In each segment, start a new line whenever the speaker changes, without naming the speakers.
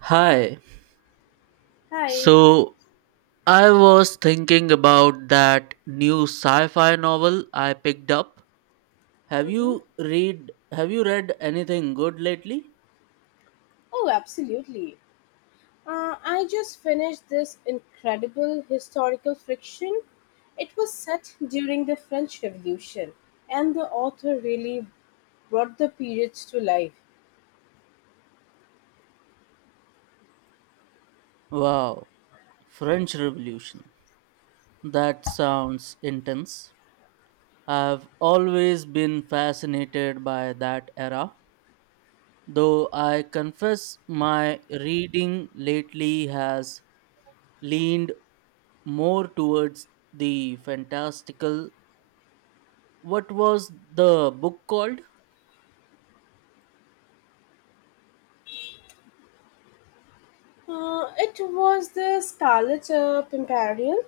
Hi.
Hi.
So I was thinking about that new sci-fi novel I picked up. Have
Mm-hmm.
you read have you read anything good lately?
Oh, absolutely. I just finished this incredible historical fiction. It was set during the French Revolution, and the author really brought the periods to life.
Wow. French Revolution. That sounds intense. I've always been fascinated by that era, though I confess my reading lately has leaned more towards the fantastical. What was the book called?
It was the Scarlet Pimperial.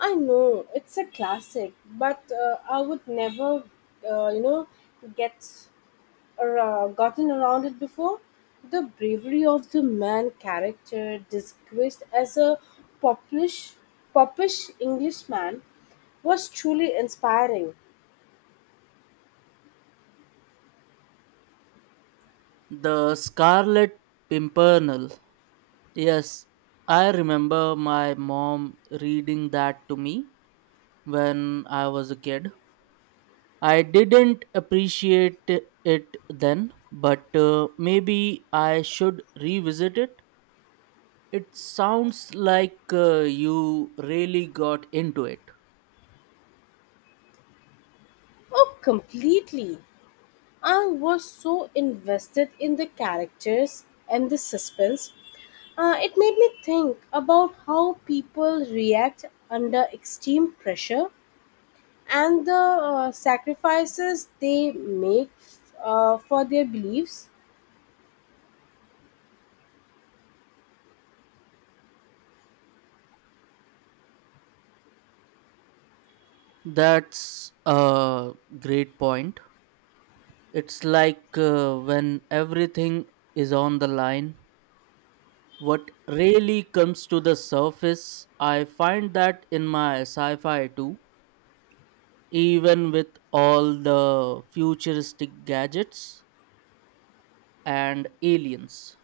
I know it's a classic, but I would never, uh, you know, get or, gotten around it before. The bravery of the man character, disguised as a popish, popish Englishman, was truly inspiring.
The Scarlet Pimpernel. Yes, I remember my mom reading that to me when I was a kid. I didn't appreciate it then, but maybe I should revisit it. It sounds like you really got into it.
Oh, completely! I was so invested in the characters and the suspense. It made me think about how people react under extreme pressure and the sacrifices they make for their beliefs.
That's a great point. It's like when everything is on the line, what really comes to the surface. I find that in my sci-fi too, even with all the futuristic gadgets and aliens,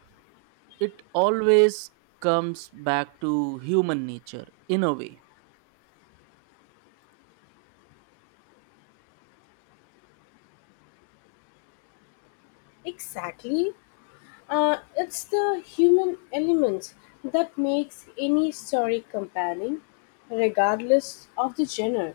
it always comes back to human nature in a way.
Exactly. It's the human element that makes any story compelling, regardless of the genre.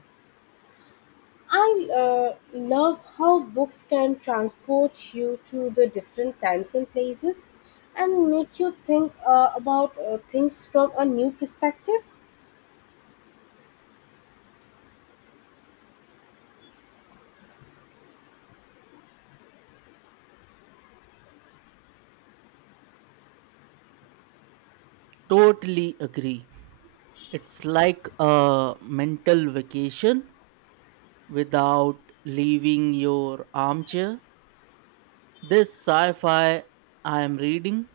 I love how books can transport you to the different times and places and make you think about things from a new perspective.
Totally agree, it's like a mental vacation without leaving your armchair. This sci fi I am reading,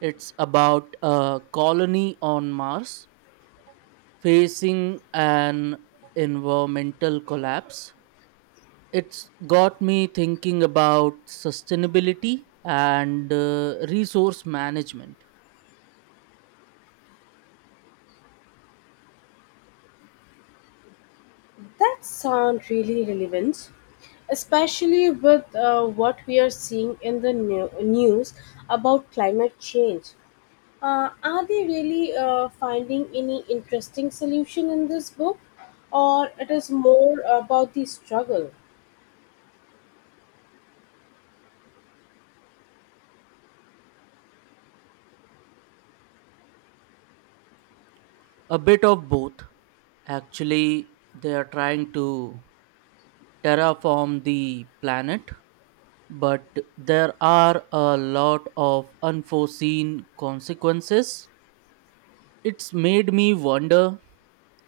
it's about a colony on Mars facing an environmental collapse. It's got me thinking about sustainability and resource management.
That sound really relevant, especially with what we are seeing in the news about climate change. Are they really finding any interesting solution in this book, or it is more about the struggle?
A bit of both. Actually, they are trying to terraform the planet, but there are a lot of unforeseen consequences. It's made me wonder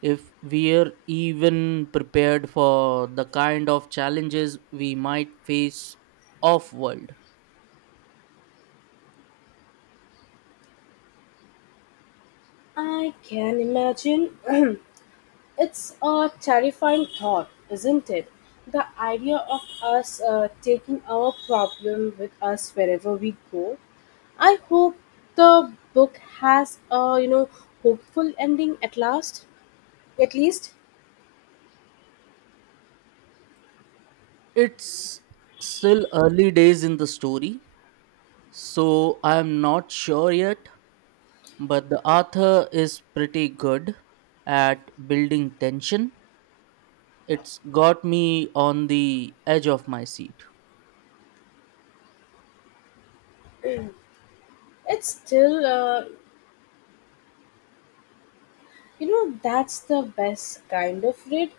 if we're even prepared for the kind of challenges we might face off world.
I can imagine. It's a terrifying thought, isn't it? The idea of us taking our problem with us wherever we go. I hope the book has a hopeful ending at last. At least
It's still early days in the story, so I'm not sure yet, but the author is pretty good at building tension. It's got me on the edge of my seat.
it's still you know, that's the best kind of read.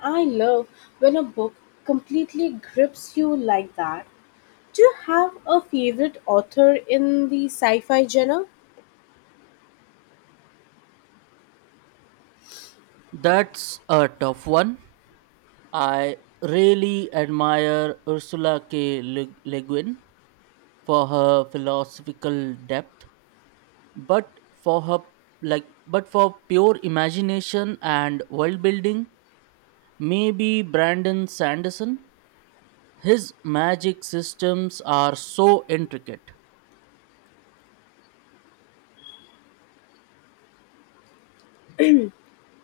I love when a book completely grips you like that. Do you have a favorite author in the sci fi genre?
That's a tough one. I really admire Ursula K. Le Guin for her philosophical depth, but for her like but for pure imagination and world building, maybe Brandon Sanderson. His magic systems are so intricate.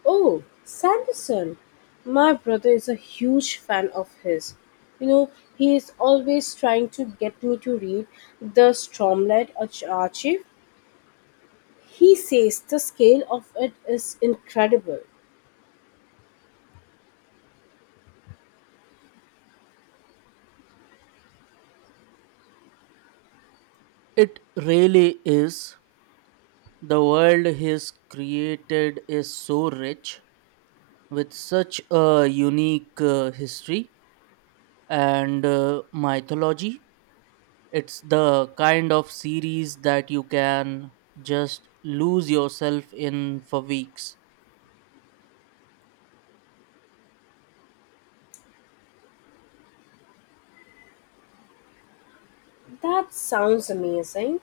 Oh, Sanderson. My brother is a huge fan of his. You know, he is always trying to get me to read The Archive. He says the scale of it is incredible.
It really is. The world he's created is so rich with such a unique history and mythology. It's the kind of series that you can just lose yourself in for weeks.
That sounds amazing.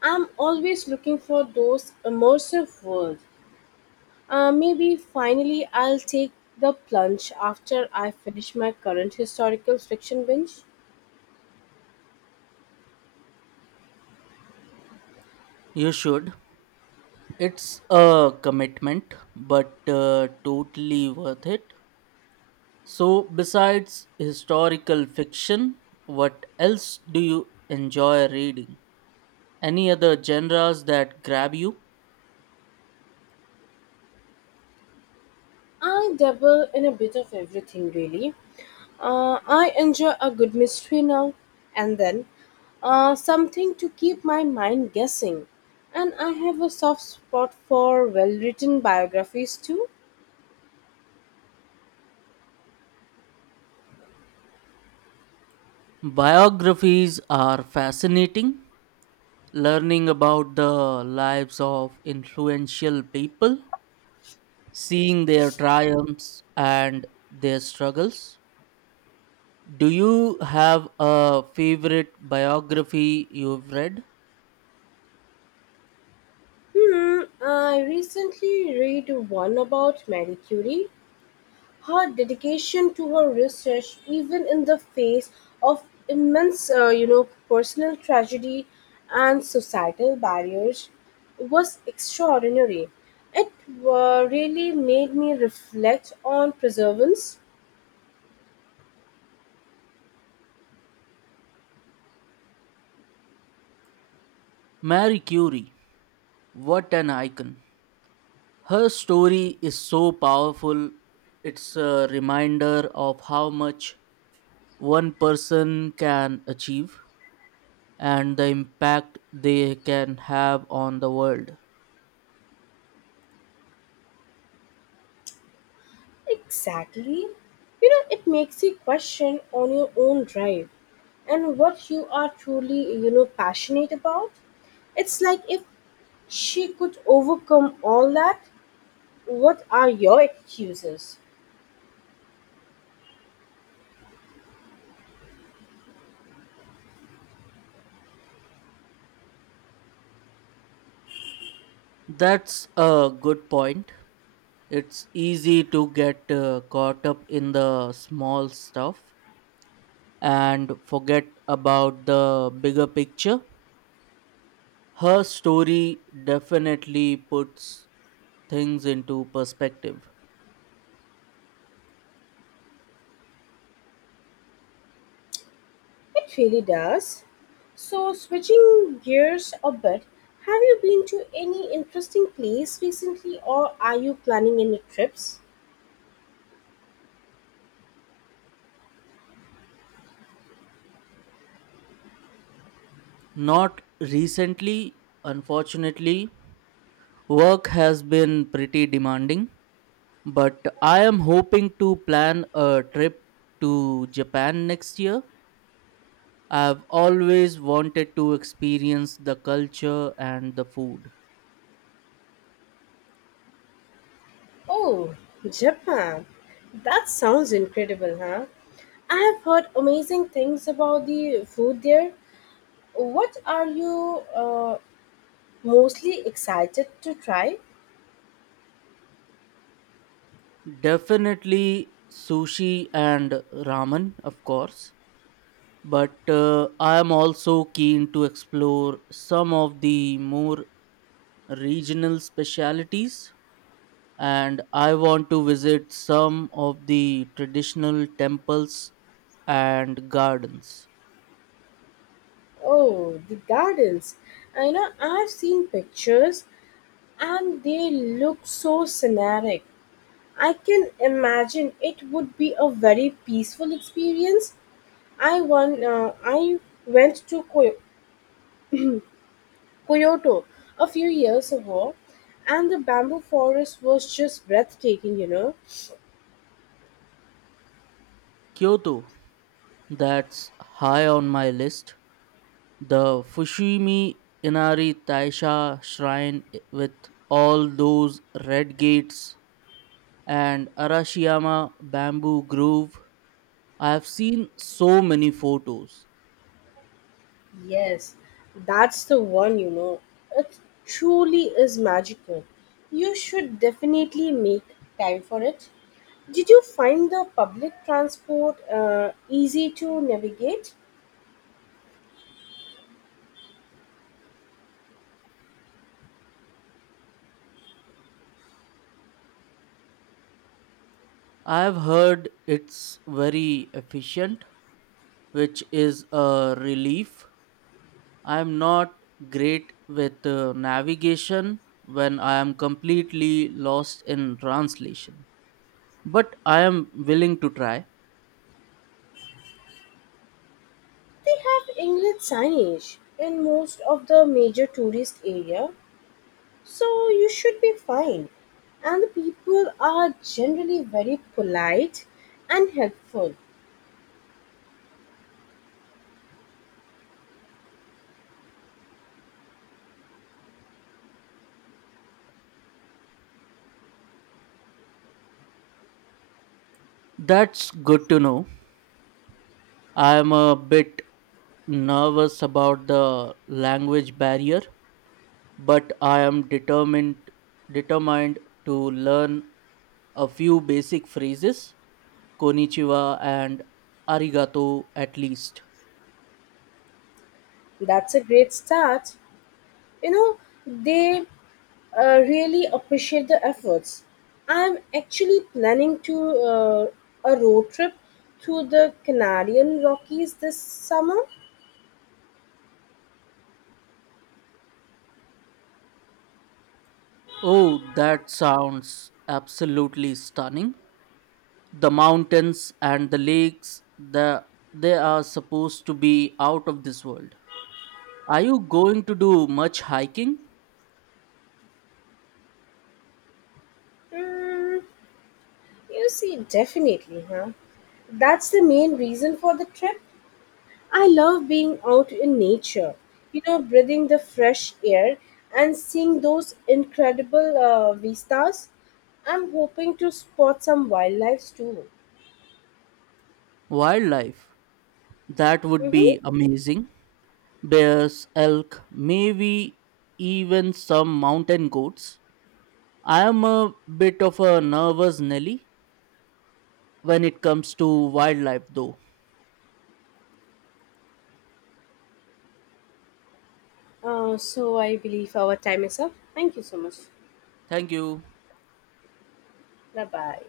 I'm always looking for those immersive worlds. Maybe finally I'll take the plunge after I finish my current historical fiction binge.
You should. It's a commitment, but totally worth it. So, besides historical fiction, what else do you enjoy reading? Any other genres that grab you?
I dabble in a bit of everything, really. I enjoy a good mystery now and then, something to keep my mind guessing. And I have a soft spot for well written biographies too.
Biographies are fascinating. Learning about the lives of influential people, seeing their triumphs and their struggles. Do you have a favorite biography you've read?
I recently read one about Marie Curie. Her dedication to her research, even in the face of immense, personal tragedy and societal barriers, was extraordinary. It really made me reflect on perseverance.
Marie Curie, what an icon. Her story is so powerful. It's a reminder of how much one person can achieve and the impact they can have on the world.
Exactly. You know, it makes you question on your own drive and what you are truly, passionate about. It's like if she could overcome all that, what are your excuses?
That's a good point. It's easy to get caught up in the small stuff and forget about the bigger picture. Her story definitely puts things into perspective.
It really does. So, switching gears a bit, have you been to any interesting place recently or are you planning any trips?
Not recently, unfortunately. Work has been pretty demanding, but I am hoping to plan a trip to Japan next year. I've always wanted to experience the culture and the food.
Oh, Japan. That sounds incredible, huh? I have heard amazing things about the food there. What are you mostly excited to try?
Definitely sushi and ramen, of course, but I am also keen to explore some of the more regional specialities, and I want to visit some of the traditional temples and gardens.
Oh, the gardens. I know I've seen pictures and they look so scenic. I can imagine it would be a very peaceful experience. I went to Kyoto a few years ago, and the bamboo forest was just breathtaking, you know.
Kyoto, that's high on my list. The Fushimi Inari Taisha shrine with all those red gates, and Arashiyama bamboo grove. I have seen so many photos.
Yes, that's the one, you know. It truly is magical. You should definitely make time for it. Did you find the public transport easy to navigate?
I've heard it's very efficient, which is a relief. I'm not great with navigation when I am completely lost in translation, but I am willing to try.
They have English signage in most of the major tourist area, so you should be fine. And the people are generally very polite and helpful.
That's good to know. I am a bit nervous about the language barrier, but I am determined to learn a few basic phrases. Konichiwa and arigato, at least.
That's a great start. You know, they really appreciate the efforts. I'm actually planning to uh, a road trip through the Canadian Rockies this summer.
Oh, that sounds absolutely stunning. The mountains and the lakes, the, they are supposed to be out of this world. Are you going to do much hiking?
Mm, you see, definitely, huh? That's the main reason for the trip. I love being out in nature, you know, breathing the fresh air and seeing those incredible vistas. I'm hoping to spot some wildlife too.
Wildlife. That would
Mm-hmm.
be amazing. Bears, elk, maybe even some mountain goats. I am a bit of a nervous Nelly when it comes to wildlife, though.
So I believe our time is up. Thank you so much.
Thank you.
Bye bye.